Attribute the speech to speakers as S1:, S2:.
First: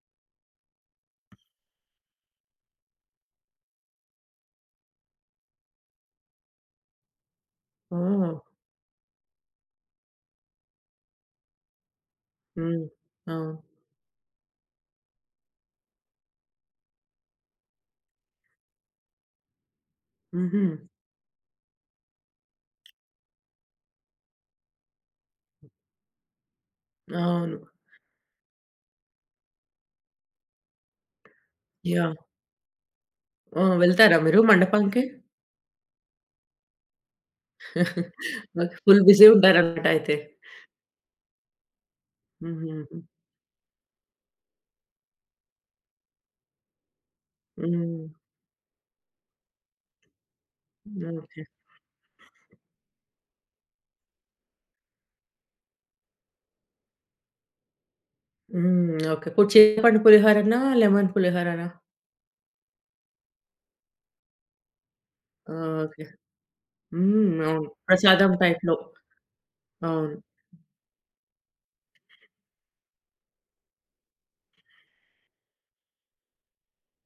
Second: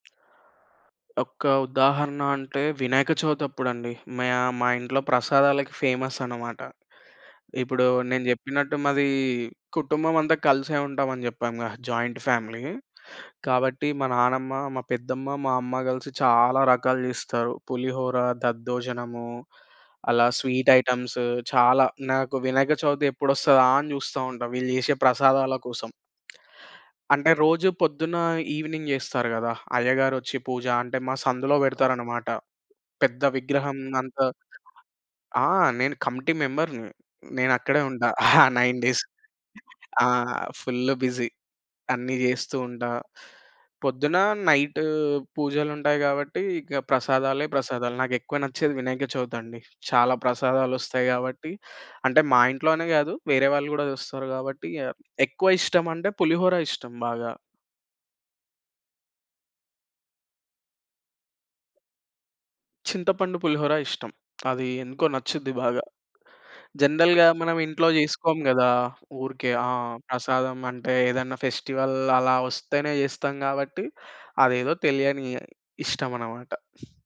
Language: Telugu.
S1: ఒక్క ఉదాహరణ అంటే వినాయక చవితప్పుడండి. మయ మా ఇంట్లో ప్రసాదాలకి ఫేమస్ అన్నమాట. ఇప్పుడు నేను
S2: ఓహో!
S1: జెప్పినట్టు మాది కుటుంబం అంతా కలిసే ఉంటాం అని జెప్పాముగా జాయింట్ ఫ్యామిలీ.
S2: హ్మ్. అవును.
S1: కాబట్టి మా నానమ్మ, మా పెద్దమ్మ, మా అమ్మ గలిసి చాలా రకాలు జేస్తారు. పులిహోర, దద్దోజనము అలా
S2: హుహు.
S1: స్వీట్ ఐటెమ్స్ చాలా. నాకు వినక చవితి ఎప్పుడొస్తదా అని జూస్తా ఉంటా వీళ్ళు జేసే ప్రసాదాల కోసం. అంటే రోజు
S2: అవును.
S1: పొద్దున ఈవినింగ్ జేస్తారు గదా! అయ్యగారొచ్చి పూజ అంటే మా సందులో
S2: యాహ్!
S1: పెడతారన్నమాట పెద్ద
S2: ఆ!
S1: విగ్రహం
S2: వెళ్తారా
S1: అంత
S2: మీరు మండపంకి?
S1: ఆ! నేను కమిటీ మెంబర్‌ని. నేను అక్కడే ఉంటా ఆ
S2: ఓకె.
S1: 9
S2: full
S1: days.
S2: బిజీ ఉంటారన్నమాట
S1: ఆ!
S2: అయితే.
S1: Full busy. అన్ని జెస్తూ ఉంటా.
S2: హుహు.
S1: పొద్దున, నైటు పూజలుంటాయి గాబట్టి ఇక ప్రసాదాలే ప్రసాదాలు.
S2: హ్మ్.
S1: నాకెక్కువ నచ్చేది వినాయక చవితండి. చాలా ప్రసాదాలొస్తాయి
S2: ఓకే.
S1: గాబట్టి. అంటే మా ఇంట్లోనే గాదు. వేరే వాళ్ళు కూడా చూస్తారు కాబట్టి ఇగ ఆహ్, ఎక్కువ ఇష్టం అంటే పులిహోర ఇష్టం బాగా.
S2: హ్మ్. ఓకే. ఇప్పుడు చింతపండు పులిహోరనా? లెమన్ పులిహోరనా?
S1: చింతపండు పులిహోర ఇష్టం. అది ఎందుకో నచ్చుద్ది బాగా.
S2: ఓకే.
S1: జనరల్‌గా
S2: హ్మ్.
S1: మనం
S2: అవును.
S1: ఇంట్లో
S2: ప్రసాదం
S1: జేసుకోం గదా!
S2: టైప్‌లో
S1: ఊరికే. ఆ!
S2: అవును.
S1: ప్రసాదం అంటే ఏదన్నా ఫెస్టివల్ అలా వస్తేనే జేస్తాం కాబట్టి అదేదో తెలియని ఇష్టం అన్నమాట.